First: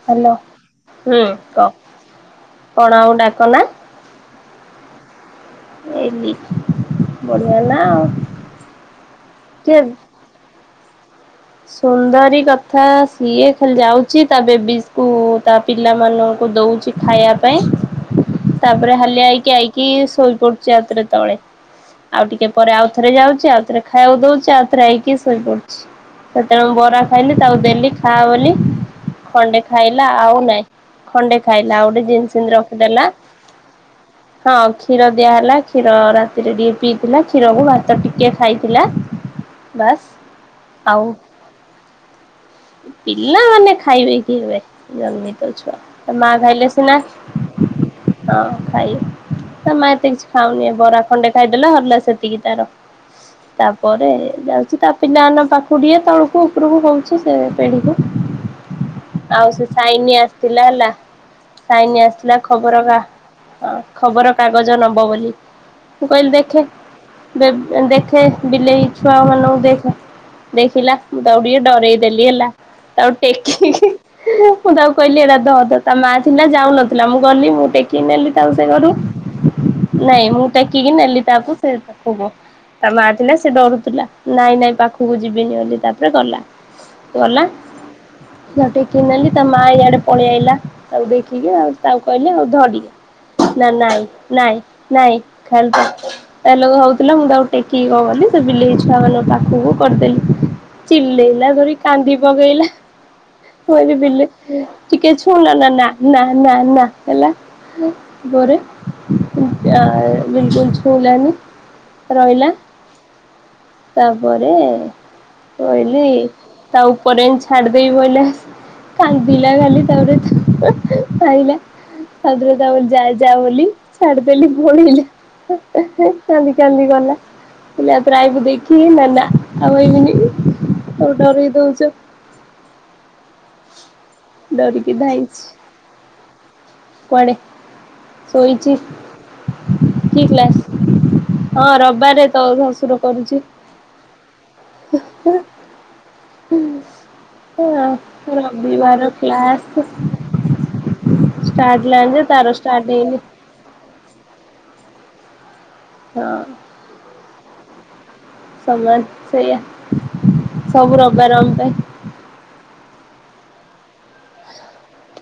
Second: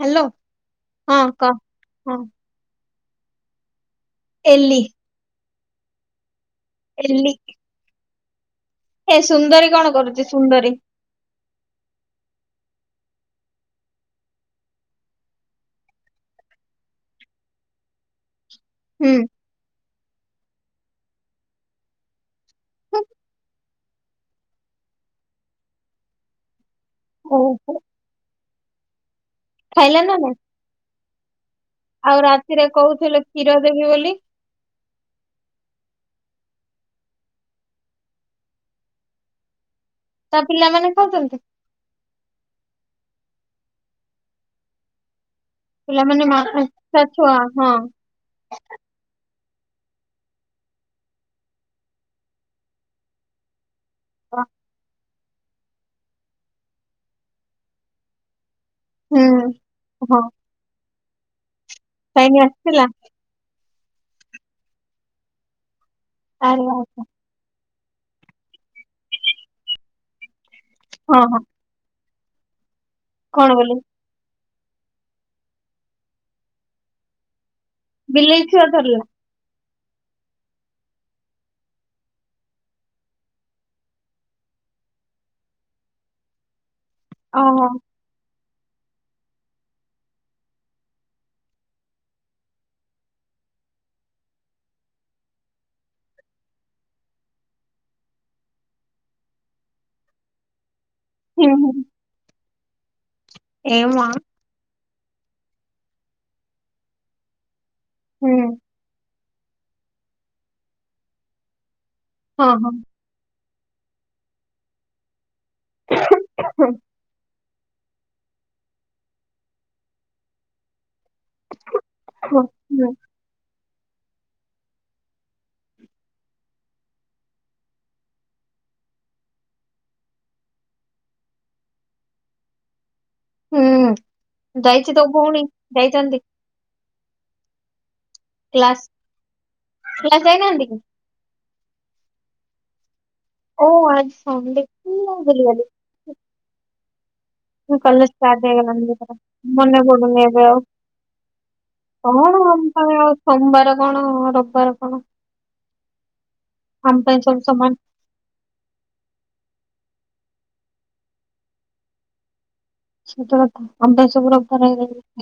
Hello hello ହୁଁ କହ ହଁ କଣ ଆଉ ଡାକନା? ଏଲି। ଏଲି। ଏଲି। ହ ନା। ଏ ସୁନ୍ଦରୀ କିଏ କଣ କରୁଚି ସୁନ୍ଦରୀ? ସୁନ୍ଦରୀ କଥା ସିଏ ଖାଲି ଯାଉଚି ତା ବେବିସ୍ କୁ ତା ପିଲାମାନଙ୍କୁ ଦଉଚି ଖାଇବା ପାଇଁ। ତାପରେ ହୁଁ ହାଲିଆ ହେଇକି ଆଇକି ଶୋଇ ପଡୁଚି ଆଉଥରେ ତଳେ। ଆଉ ଟିକେ ପରେ ଆଉଥରେ ଯାଉଛି ଆଉଥରେ ଖାଇବାକୁ ଦଉଛି ଆଉଥରେ ଆଇକି ଶୋଇପଡୁଛି। ସେତେବେଳେ ମୁଁ ବରା ଖାଇଲି ତାକୁ ଓହୋ ଦେଲି ଖାଆ ବୋଲି ଖଣ୍ଡେ ଖାଇଲା ଆଉ ନାଇଁ। ଖଣ୍ଡେ ଖାଇଲା ଆଉ ଗୋଟେ ଜିିନ ସିନ୍ତି ରାତିରେ ରଖିଦେଲା। କହୁଥିଲେ କ୍ଷୀର ଦେବି ବୋଲି ହଁ କ୍ଷୀର ଦିଆହେଲା କ୍ଷୀର ରାତିରେ ଟିକେ ପିଇଥିଲା କ୍ଷୀରକୁ ଭାତ ଟିକେ ଖାଇଥିଲା। ବାସ୍। ତା ପିଲାମାନେ ଆଉ ଖାଉଛନ୍ତି? ପିଲାମାନେ ଖାଇବେ କି ହେବେ ଜନ୍ମି ଛୁଆ ତା ମା ଖାଇଲେ ସିନା ତା ଛୁଆ ହଁ ହଁ ଖାଇ ତା ମା ଏତେ କିଛି ଖାଉନି ବରା ଖଣ୍ଡେ ଖାଇଦେଲା ହରଲା ସେତିକି ତାର। ତାପରେ ଯାଉଛି ତା ପିଲାମାନ କ଼ଂ ପାଖକୁଟିଏ। ତଳକୁ ଉପରକୁ ହଉଛି ସେ ପିଢିକୁ ହୁଁ ଆଉ ସେ ସାଇନି ହଁ ଆସି ଥିଲା ହେଲା ସାଇନି ଆସିଲା ଟାଇମ ଖବର ଆସିଥିଲା ଗା ହ ଖବର କାଗଜ ନବ ବୋଲି ମୁଁ କହିଲି ଦେଖେ ଆରେ ବାପରେ ଦେଖେ ବିଲେଇ ଛୁଆ ମାନଙ୍କୁ ଦେଖ ଦେଖିଲା ହଁ ମୁଁ ହଁ ତାକୁ ଟିକେ ଡରେଇ ଦେଲି ହେଲା ତାକୁ କଣ ଟେକି ବୋଲି ନେଇକି ମୁଁ ତାକୁ କହିଲି ଏଇଟା ଧ ଧ ତା ମା ଥିଲା ଯାଉନଥିଲା ମୁଁ କଲିି ମୁଁ ଟେ ଟେକି ନେଲି ବିଲେଇ ତାକୁ ଛୁଆ ସେ ଘରୁ ଧରିଲା ନାଇଁ ମୁଁ ଟେକିକି ନେଲି ତାକୁ ସେ ତାକୁ ତା ମା ଥିଲା ସେ ଡରୁଥିଲା ନାଇଁ ନାଇଁ ପାଖକୁ ଯିବିନି ବୋଲି ତା ତାପରେ ଗଲା ଗଲା ଓହୋ ସିଧା ଟେକି ନେଲି ତା ମା ଇଆଡେ ପଳେଇ ଆଇଲା ତାକୁ ଦେଖିକି ଆଉ ତାକୁ କହିଲି ଆଉ ଧଟିକେ। ନା ନାଇଁ ନାଇଁ ନାଇଁ ଖେନ୍ତେ ତା ଲ [inaudible] ହଉଥିଲା ମୁଁ ତାକୁ ଟେକିକି କଣ ବୋଲି ସେ ବିଲେଇ ଛୁଆ ମାନଙ୍କ ପାଖକୁ କରିଦେଲି। ହୁଁ ଚିଲେଇଲା ହୁଁ ଧରି କାନ୍ଦି ପକେଇଲା। ମୁଁ ଏ କହିଲି ମା ବିଲେ ଟିକେ ଛୁଁ ନା ନା ନା ନା ନା ନା ହେଲା। ହୁଁ ପରେ ବିଲକୁଲ ଛୁଇଁଲାନି ହଁ ରହିଲା। ହଁ ତାପରେ କହିଲି ତାଉ ପରେ ଛାଡିଦବି ବୋଇଲା କାନ୍ଦିଲା ଖାଲି ତାପରେ ଧାଇଁଲା। ଆଦରୁ ହୁଁ [inaudible] ଯା ଯା ବୋଲି ଛାଡିଦେଲି ପଳେଇଲା କାନ୍ଦି କାନ୍ଦି ଗଲା। ମୁଁ କଇଲି ଆଉଥରେ ଆଇବୁ ଦେଖି ନା ଆଉ ଆଇବିନି। ତାକୁ ଡରେଇଦଉଛ। ହୁଁ ଡରିକି ଯାଇଛି ତୋ ଧାଇଁଛି ଭଉଣୀ ଯାଇଛନ୍ତି। କୁଆଡେ ସୋଇଛି କ୍ଲାସ କ୍ଲାସ କିକ୍ଲାସ୍। ଯାଇନାହାନ୍ତି କି ହଁ ରବାର୍ ରେ ତ ଶଶୁର କରୁଛି। ଓ ଆଜି ସନ୍ ଡେ କି ମୁଁ ଭୁଲି ଗଲି। ହୁଁ। ଉଁ କଲେଜ୍ ଷ୍ଟାଟ୍ ହେଇଗଲାଣି ମନେ କ୍ଲାସ ପଡୁନି ଏବେ ଆଉ। ଷ୍ଟାର୍ଟ ହେଲାଣି ଯେ କଣ ତାର ଆମ୍ ଷ୍ଟାର୍ଟ ଆଉ ହେଇନି। ସୋମବାର କଣ ରବିବାର କଣ? ହଁ ଅଁ। ଆମ ପାଇଁ ସବୁ ସମାନ। ସମାନ ସେଇଆ ସବୁ ରବ୍ ବାର ର୍ ପାଇଁ। ସେତ କଥା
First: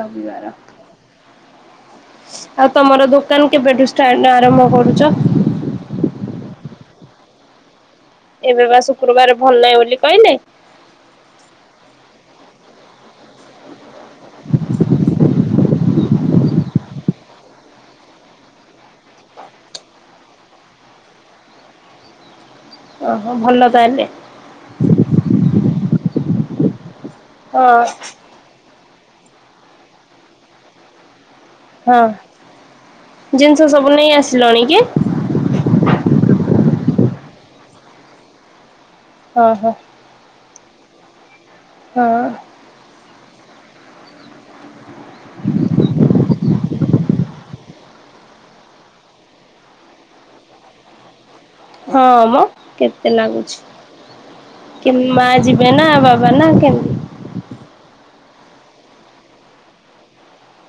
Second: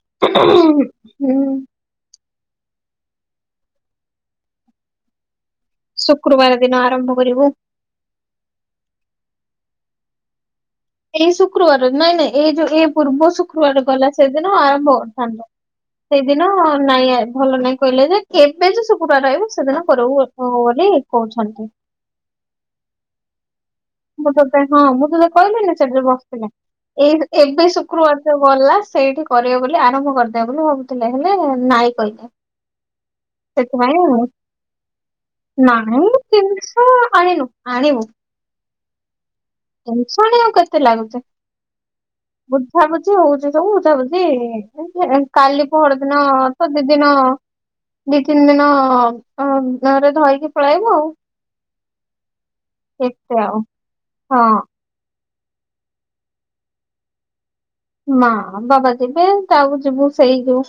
ରବିବାର। [inaudible] ଆଉ ତମର ଦୋକାନ୍ କେବେଠୁ ଷ୍ଟା ଆରମ୍ଭ କରୁଛ? ଶୁକ୍ରବାର ଦିନ ଆରମ୍ଭ କରିବୁ। ଏବେ ବା ଶୁକ୍ରବାର୍ ଭଲ୍ ନାହିଁ ବୋଲି କହିଲେ। ଏଇ ଶୁକ୍ରବାର ନାଇଁ ନାଇଁ ଏଇ ଯୋଉଁ ଏଇ ପୂର୍ବ ଶୁକ୍ରବାର ଗଲା ସେଦିନ ଆରମ୍ଭ ହଉଥାନ୍ତା। ସେଇଦିନ ନାଇଁ ଭଲ ନାଇଁ କହିଲେ ଯେ କେବେ ଯେ ଶୁକ୍ରବାର ଆଇବ ସେଦିନ କରିବୁ। ହବ ବୋଲି କହୁଛନ୍। ଓହୋ ଭଲ ତାହେଲେ? ମୁଁ [unintelligible] ହଁ ମୁଁ ତୋତେ କହିବିନି ସେଠରେ ବସିଥିଲି ଏଇ ଏବେ ହଁ ଶୁକ୍ରବାର୍। ଯୋଉ ଗଲା ସେଇଠି କରିବ ବୋଲି ଆରମ୍ଭ କରିଦେବ୍ ବୋଲି ଭାବୁଛ୍ ହେଲେ ଲେ ନାଇଁ ହଁ କହିଲେ ଜିନିଷ ସବୁ ସେଥିପାଇଁ ନେଇ ମୁଁ ଆସିଲଣି କି? ନାଇଁ ଜିନିଷ ଆଣିନୁ ଆଣିବୁ। ହଁ ହଁ। ଶୁଣିବାକୁ କେମିତି ଲାଗୁଚି? ହଁ ଅଁ। ବୁଝାବୁଝି ହୋଉଛି ସବୁ ବୁଝାବୁଝିଇଁ କାଲି ପହର୍ ଦିନ ତ ଦି ଦିନ। ଦି, ତିନି ଦିନ ଅଁ ଅଁ ଧର୍ ଧୋଇକି ପଳେଆଇବ ଆଉ। ହଁ ଅଁ ମ କେତେ ଏତେ ଲାଗୁଛି। ଆଉ ହଁ କେ ମା ଯିବେ ନା ବାବା ନା କେ? ମା ବାବା ଯିବେ ତାକୁ ଯିବୁ ସେଇ ଯୋଉ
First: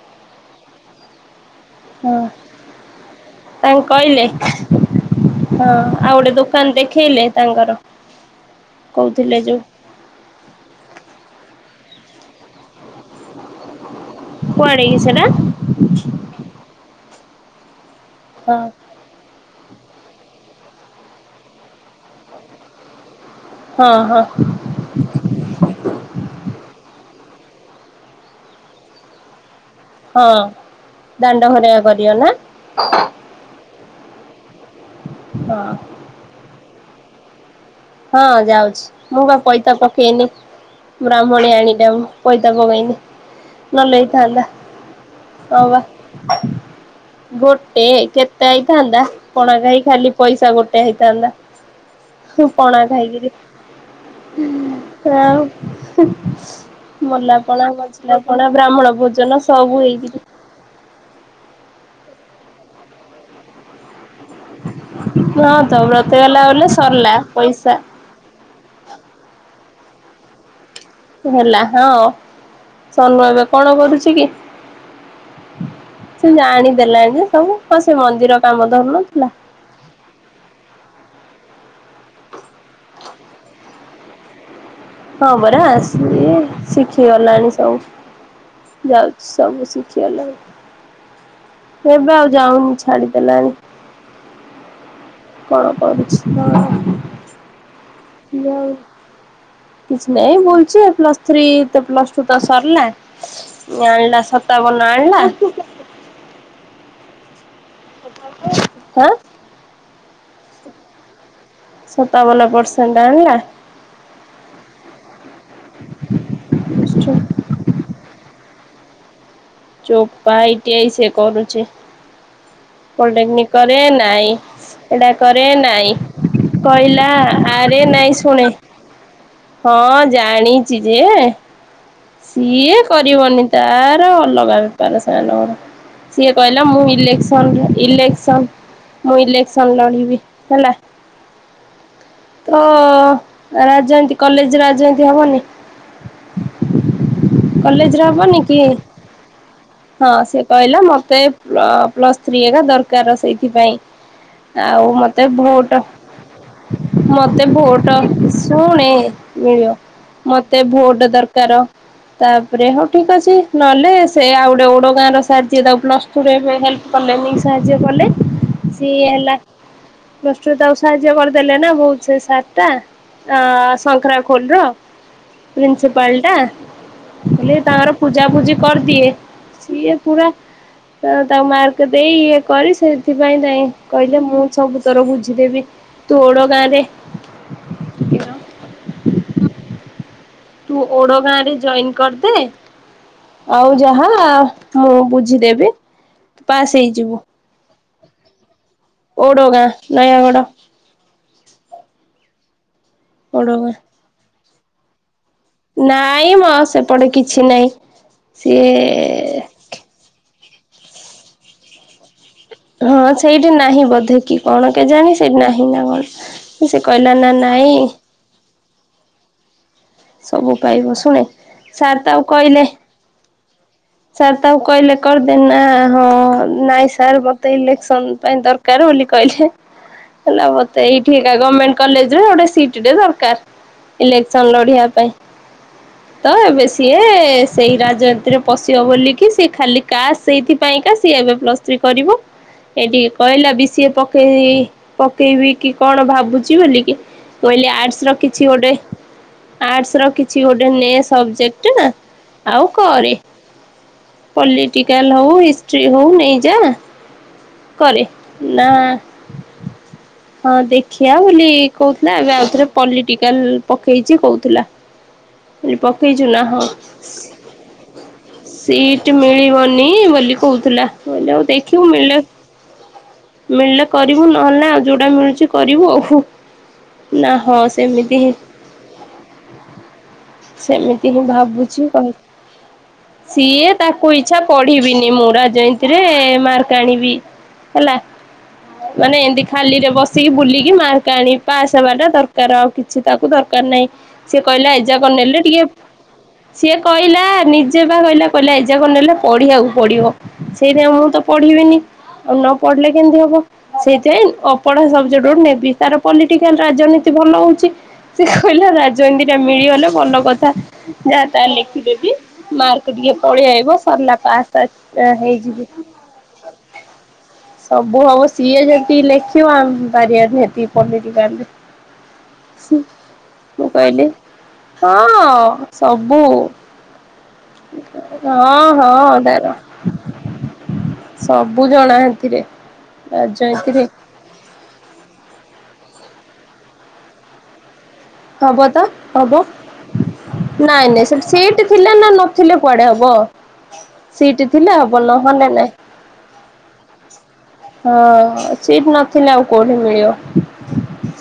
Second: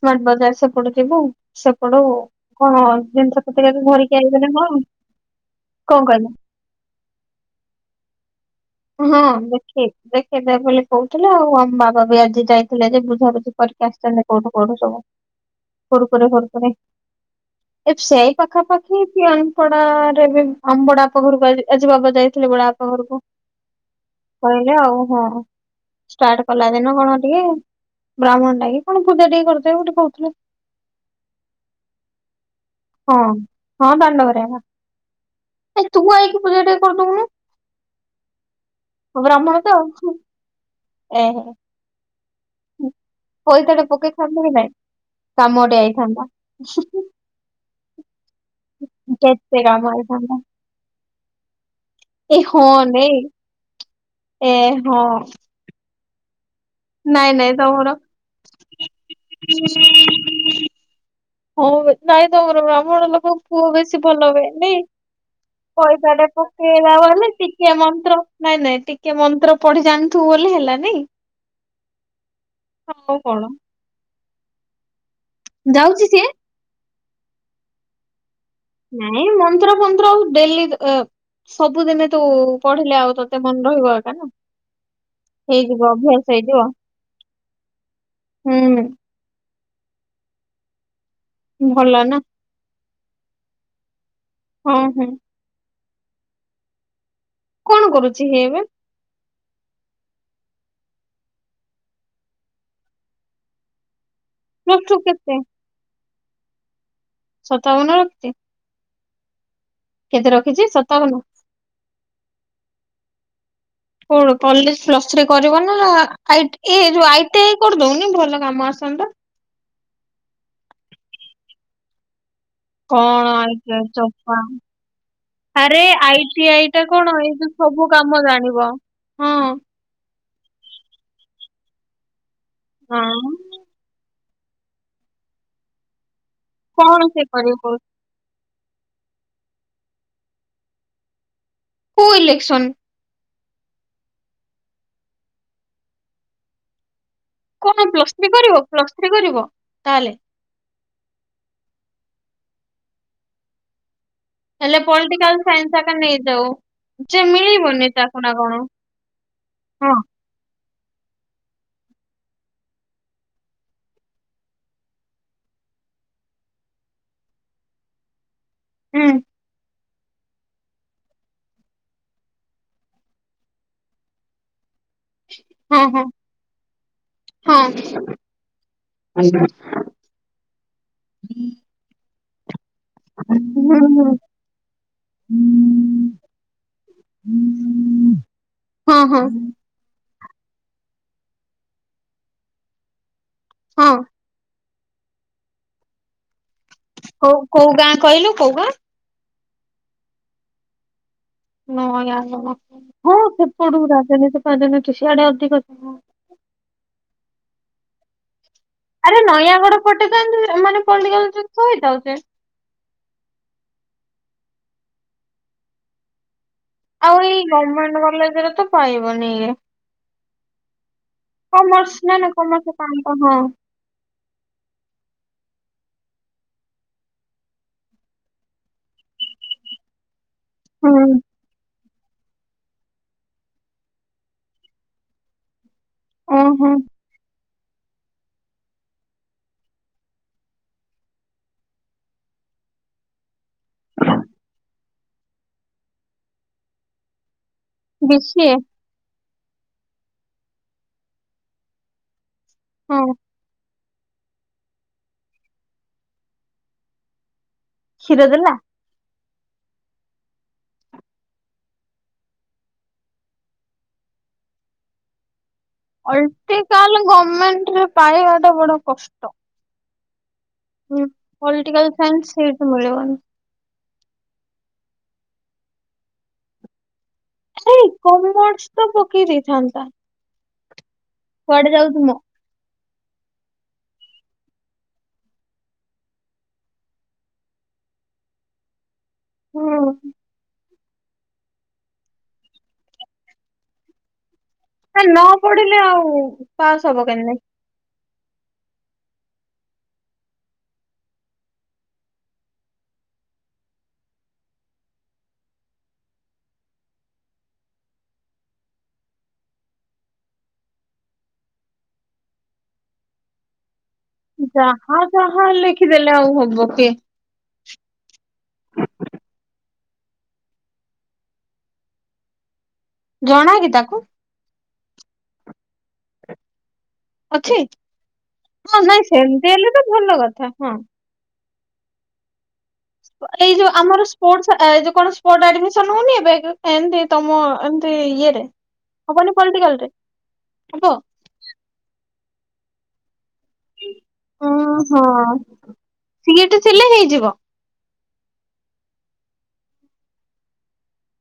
ସ୍ମାର୍ଟ ବଜାର ସେପଟେ ଯିବୁ। ସେପଟୁ ହଁ। କଣ ଜିନିଷ ତାଙ୍କୁ ପତ୍ରିକାକୁ ଧରିକି କହିଲେ ଆଇଲେ ନା କଣ? ହଁ, କଣ ଆଉ କହିଲ ଗୋଟେ ଦୋକାନ ଦେଖେଇଲେ ତାଙ୍କର। ହଁ କହୁଥିଲେ ଯୋଉ ଦେଖେଇ ଦେଖେଇବେ ବୋଲି କହୁଥିଲେ ଆଉ ଆମ ବାବା ବି ଆଜି ଯାଇଥିଲେ ଯେ ବୁଝାବୁଝି। କରିକି ଆସିଛନ୍ତି କୋଉଠୁ କୋଉଠୁ କୁଆଡେ କି ସବୁ ସେଟା କୋଉ ରୁପରେ ଏ ସେଇ ଇ ହଁ ପାଖାପାଖି କି କିଆନ୍ ପଡ଼ା ରେ ବି ବଡା ପ ଘରକୁ ଆଜିିବାବ ଯାଇଥିଲେ ବଡା ପା ଘରକୁ। ହଁ ହଁ। ହେଲେ ଆଉ ହଁ। ଷ୍ଟାର୍ଟ କଲା ଦିନ କଣ ଟିକେ ବ୍ରାହ୍ମଣ ଡାକି କଣ ପୂଜା ଟିକେ କରିଦିବୁ ଟ୍ ହଁ ଦାଣ୍ଡ ଘରେ କରିବ ନା? ହଁ, ହଁ ଦଣ୍ଡବରେ। ହଁ ଆ ତୁ ଆଇକି ପୂଜା ଟିକେ କରିଦଉନୁ? ହଁ ଯାଉଛି ମୁଁ ପା ବ୍ରାହ୍ମଣ ପଇତା ତ ଆଉ ପକେଇନି ଏ ହେ ବ୍ରାହ୍ମଣୀଆଣିି ଟା ମୁଁ। ପଇତା ପକେଇନି ପଇସା ଟା ନହେଲେ ପକେଇଥାନ୍ତା ହେଥାନ୍ତା। କି ନାଇଁ କାମ ଟେ ଆଇଥାନ୍ତା, ଉଁ ଉ। ଗୋଟେ କେତେ ହେଇଥାନ୍ତା ପଣା କେତେ ଖାଇ କାମ ଖାଲି ଆଇଥାନ୍ତା ପଇସା ଗୋଟେ ହେଇଥାନ୍ତା। ଏଇ ହଁ ପଣା ନେଁ ଖାଇକିରି ଏ ହଁ। ନାଇଁ ନାଇଁ ମଲାପାଳ ତମର ବଞ୍ଚିଲାପାଳ ବ୍ରାହ୍ମଣ ଭୋଜନ ସବୁ ଏଇଠି। ହଁ ନାଇଁ ତମର ବ୍ରାହ୍ମଣ ଲୋକ ପୁଅ ବେଶୀ ଭଲ ହୁଏ। ହଁ ତ ବ୍ରତ ପଇତାଟେ ହେଲା ବୋଲେ ପକେଇଲା ସରିଲା ହେଲେ ପଇସା ଟିକିଏ ମନ୍ତ୍ର ନାଇଁ ନାଇଁ ଟିକେ ମନ୍ତ୍ର ପଢି ଜାଣିଥିବୁ ବୋଲି ହେଲାନାଇଁ। ହେଲା ହଁ ସନ ଏବେ କଣ କରୁଛି କି? ଯାଉଛି ସିଏ ସେ ଜାଣିଦେଲାଣି ଯେ ସବୁ କ ସେ ମନ୍ଦିର କାମ ନାଇଁ ଧରୁନଥିଲା। ମନ୍ତ୍ର ଫନ୍ତ୍ର ଆଉ ଡେଲି ସବୁଦିନେ ତୁ ପଢିଲେ ଆଉ ତତେ ମନେ ରହିବ ଏକା ହଁ ବରା ହେଇଯିବ ସିଏ ଅଭ୍ୟାସ ଶିଖ ହେଇଯିବ ଶିଖିଗଲାଣି ସବୁ ହୁଁ ଯାଉଛି ସବୁ ଶିଖିଗଲାଣି। ଭଲ ଏବେ ନା ଆଉ ଯାଉନି ଛାଡିଦେଲାଣି। ହଁ ହଁ। କଣ କରୁଛ? ନା କଣ କରୁଛି ସିଏ ଏବେ ଆଉ କିଛି ନାଇଁ ବଇଛି ଆଉ ପ୍ଲସ ଥ୍ରୀ ତ ପ୍ଲସ ଟୁ ତ ସରିଲା। ଏଇନା ପ୍ଲସ ତାବନ ଟୁ ଆଣିଲା। କେତେ ସତାବନ ରଖିଛି। ହାଁ କେତେ ରଖିଛି ଶତାବନ। ସତାବନ ପରସେଣ୍ଟ ଆଣିଲା। କଣ କଲେଜ ପ୍ଲସ୍ ଥ୍ରୀ କରିବ ନା, ଏ ଯୋଉ ଆଇ ଟି ଆଇ କରି ଦଉନି ଭଲ କାମ ଆସନ୍ତା। ଚୋପା ଆଇ ଟି ଆଇ ସେ କରୁଛି। କଣ ପଲିଟେକ୍ନିକ ଆଇ ଟି କରେ ଆଇ ନାଇଁ ଚୋପା ଏଟା କରେ ଆରେ ନାଇଁ ଆଇ ଟି ଆଇ ଟା କହିଲା। କଣ ଏଇ ଯୋଉ ଆରେ ସବୁ ନାଇଁ କାମ ଶୁଣେ ଜାଣିବ ହଁ ହଁ ଜାଣିଛି ଯେ ସିଏ ହଁ କରିବନି ତାର ଅଲଗା ବେପାର ସାନଙ୍କର। ସିଏ କହିଲା ମୁଁ କଣ ସେ କରିବ ଇଲେକ୍ସନ- କହୁଛି? ଇଲେକ୍ସନ ମୁଁ ଇଲେକ୍ସନ ଲଢିବି ହେଲା। କୋଉ ତ ଇଲେକ୍ସନ ରାଜନୀତି କଲେଜରେ ରାଜନୀତି ହବନି। କଣ କଲେଜରେ ପ୍ଲସ ଥ୍ରୀ ହବନି କି? କରିବ ପ୍ଲସ ଥ୍ରୀ କରିବ ତାହେଲେ ହଁ ସେ କହିଲା ମତେ ପ୍ଲ -ପ୍ଲସ୍ ଥ୍ରୀ ହେରିକା ଦରକାର ସେଇଥିପାଇଁ ହେଲେ ଆଉ ମତେ ପଲିଟିକାଲ ଭୋଟ ସାଇନ୍ସ ଆକା ନେଇଯାଉ ଯେ ମତେ ମିଳିବନି ଭୋଟ ତାକୁ ନା କଣ ଶୁଣେ ମିଳିବ। ହଁ ମୋତେ ଭୋଟ ଦରକାର। ତାପରେ ହଉ ଠିକ୍ ଅଛି। ନହେଲେ ସେ ଆଉ ଗୋଟେ ଓଡ ଗାଁ ର ସାରେ ଯିଏ ତାକୁ ପ୍ଲସ୍ ଟୁ ରେ ହେଲ୍ପ କଲେନି ସାହାଯ୍ୟ କଲେ ସିଏ ହୁଁ ହେଲା ପ୍ଲସ ଟୁ ରେ ତାକୁ ସାହାଯ୍ୟ କରିଦେଲେ ନା ବହୁତ ସେ ସାର ଟା ଶଙ୍କରା ଖୋଲ ର। ହଁ ହଁ ପ୍ରିନ୍ସିପାଲଟା ହେଲେ ହଁ ତାଙ୍କର ପୂଜା ପୂଜି କରିଦିଏ। ସିଏ ପୁରା ତାକୁ ମାର୍କ ଦେଇ ଇଏ କରି ସେ ଏଥି ପାଇଁ ନାଇଁ ହୁଁ ହୁଁ କହିଲେ ମୁଁ ସବୁତୋର ବୁଝିଦେବି ତୁ ଓଡ଼ ଗାଁରେ ହଁ- ହଁ ତୁ ଓଡ ଗାଁରେ ଜଏନ୍ କରିଦେ। ଆଉ ହଁ ଯାହା ମୁଁ ବୁଝିଦେବି ପାସ୍ ହେଇଯିବୁ। କୋଉ କୋଉ ଗାଁ କହିଲୁ କୋଉ ଗାଁ ଓଡୋଗାଁ ନୟାଗଡ। ନୟାଗଡ଼ ହଁ ଓଡଗାଁ ସେପଟୁ ରାଜନୀତି ଫଜନୀତି ସିଆଡେ ଅଧିକ ନାଇଁ ମ ସେପଟେ କିଛି ନାଇଁ ସିଏ ଆରେ ନୟାଗଡ ପଟେଇଥାନ୍ତୁାନେ ପଡିଗି ଶୋଇଥାଉଛେ [unintelligible] ହଁ ସେଇଠି ନାହିଁ ବୋଧେ କି କଣ କେ ଜାଣି ସେଇଠି ନାହିଁ ନା କଣ? ସେ କହିଲା ଆଉ ନା ଏଇ ନାଇଁ ଗର୍ମେଣ୍ଟ କଲେଜରେ ତ ପାଇବନି ଇଏ। ସବୁ ପାଇବ ଶୁଣେ କମର୍ସ ସାର୍ ନା ତାକୁ ନା କହିଲେ କମର୍ସ ପାଇଁ ତ ହଁ। ସାର୍ ତାକୁ କହିଲେ କରିଦେ ନା ହଁ ନାଇଁ ସାର୍ ମତେ ଇଲେକ୍ସନ ପାଇଁ ଦର କାର ବୋଲି କହିଲେ। କହିଲା ମତେ ହୁଁ ଏଇଠି ଗର୍ମେଣ୍ଟ କଲେଜରେ ଗୋଟେ ସିଟ ଟେ ଦରକାର ଇଲେକ୍ସନ ଲଢିବା ପାଇଁ। ତ ଏବେ ଓହୋ ସିଏ ସେଇ ରାଜନୀତିର ପଶିବଲିକି ସିଏ ଖାଲି କାସ ସେଇଥିପାଇଁକା ସିଏ ଏବେ ପ୍ଲସ୍ ଥ୍ରୀ କରିବ। ଏଠିକି କହିଲା ବି ସିଏ ପକେଇ ପକେଇବି କି କଣ ଭାବୁଛି ବୋଲିକି କହିଲି ଆ ଆର୍ଡସ ର ବି ସି କିଛି ଏ ଗୋଟେ ଆର୍ଡସ ର କିଛି ଗୋଟେ ନେସବ ଜେକ୍ଟ ନା ଆ ଆଉ ହଁ କରେ। ପଲିଟିକାଲ ହଉ ହିଷ୍ଟ୍ରି ହଉ ନେଇଯା। କରେ କ୍ଷୀର ଦେଲା ନା ହଁ ଦେଖିଆ ବୋଲି କହୁଥିଲା ଏବେ ଆଉଥରେ ପଲିଟିକାଲ ପକେଇଛି କହୁଥିଲା। କଲି ପକେଇଛୁ ନା ହଁ। ଅଲଟିକାଲ [unintelligible] ବଡ ସିଟି କଷ୍ଟ। ମିଳିବନି ବୋଲି କହୁ ଥିଲା ମୁଁ ହୁଁ କହିଲି ହଉ ଦେଖିବୁ ପଲିଟିକାଲ ମିଳୁ। ସାଇନ୍ସ ସେଇଠୁ ମିଳିବନି ମିଳିଲେ କରିବୁ ନହେଲେ ନାଇଁ ଆଉ ଯୋଉଟା ମିଳୁଛି କରିବୁ ଆଉ ହୁଁ ନା। ହଁ ଏଇ ସେମିତି ହିଁ କମର୍ସ ତ ପକେଇ ଦେଇଥାନ୍ତା। ସେମିତି ହିଁ କୁଆଡେ ଭାବୁଛି ଯାଉଥୁମ? କହି ସିଏ ତାକୁ ଇଚ୍ଛା ପଢିବିନି ମୁଁ ରାଜନିତି ରେ ମାର୍କ ଆଣିବି। ହେଲା ମାନେ ଏମତି ଖାଲିରେ ହୁଁ ବସିକି ବୁଲିକି ମାର୍କ ଆଣି ପାସ ହେବା ଟା ଦରକାର ଆଉ କିଛି ତାକୁ ଦରକାର ନାହିଁ। ସିଏ କହିଲା ଏଜାଗ ନା ନ ନେଲେ ଟିକେ ପଢିଲେ ଆଉ ସିଏ ପାସ୍ ହବ କହିଲା କେମିତି? ନି ସିଏବା କହିଲା କହିଲା ଏଯାକ ନେଲେ ପଢିବାକୁ ପଡିବ ସେଇଟା ମୁଁ ତ ପଢିବିନି ଆଉ ନ ପଢିଲେ କେମିତି ହବ। ସେଇଥିପାଇଁ ଅପଢା ସବଜେଟ ଗୋଟେ ନେବି ତାର ପଲିଟିକାଲ ରାଜନୀତି ଭଲ ହଉଛି। ସେ କହିଲା ରାଜନିନ୍ଦୀ ଟା ମିଳିଗଲେ ଭଲ କଥା ଯାହା ତା ଲେଖିଦେବି। ମାର୍କ ଟିକେ ପଳେଇ ଆଇବ ସରିଲା ପାସ୍ ଯାହା ପାସ୍ ଏ ଯାହା ହେଇଯିବି। ଲେଖିଦେଲେ ଆଉ ହବ କିଏ ସବୁ ହବ ସିଏ ଯେମିତି ଲେଖିବ ଆମ ପାରିବାନି ଯେତିକି ପଲିଟିକାଲରେ। ସି ଜଣା ମୁଁ କି ତାକୁ କହିଲି ହଁ ସବୁ। ଅଛି ହଁ ନାଇଁ ସେମିତି ହେଲେ ତ ଭଲ କଥା ହଁ। ସବୁ ଜଣା ହେଥିରେ। ଅ ଏଇ ଯୋଉ ରାଜନୀତିରେ ଆମର ସ ପ୍ପୋଡସ ଆ ଏଇ ଯଉ କଣ ପ୍ପୋଡ ଆଡ଼ମିଶନ ହଉନି ଏବେ କେ ଏମତି ତମ ଏମତି ଇ ହବ ତ ହବ ନାଇଁ ହବ? ନାଇଁ ସେଠି ସିଟି ଥିଲେ ନା ନଥିଲେ କୁଆଡେ ହବ ସେଇଟି ଥିଲେ ହବ ନହେଲେ ନାଇଁ। ସିଇଟି ଥିଲେ ହେଇଯିବ। ହଁ ସିଟି ନଥିଲେ ଆଉ କୋଉଠି ମିଳିବ।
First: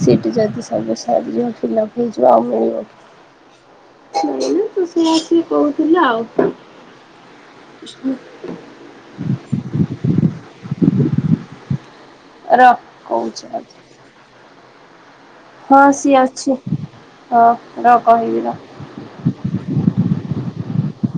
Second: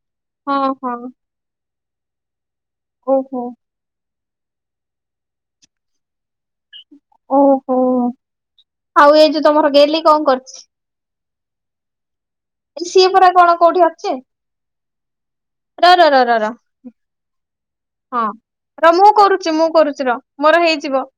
ସିଟ୍ ହଁ ଯଦି ହଁ ସବୁ ସରିଯିବ ଫିଲପ୍ ହେଇଯିବ ଆଉ ମିଳିବ କି? ଓହୋ। ନାଇଁନା ତୁ ସିଏ ଆସି କହୁଥିଲା ଆଉ। ଓହୋ ଆଉ ଏ ଯୋଉ ତମର ଗେଲି କଣ କରୁଛି? ର ଆରେ ସିଏ ପରା କଣ କହୁଛି କୋଉଠି ଅଛି? ହଁ ର ର ସିଏ ର ର ର ଅଛି ହଁ ର ହଁ କହିବି ର। ର ମୁଁ କରୁଛି ମୁଁ କରୁଛି ର ମୋର ହେଇଯିବ।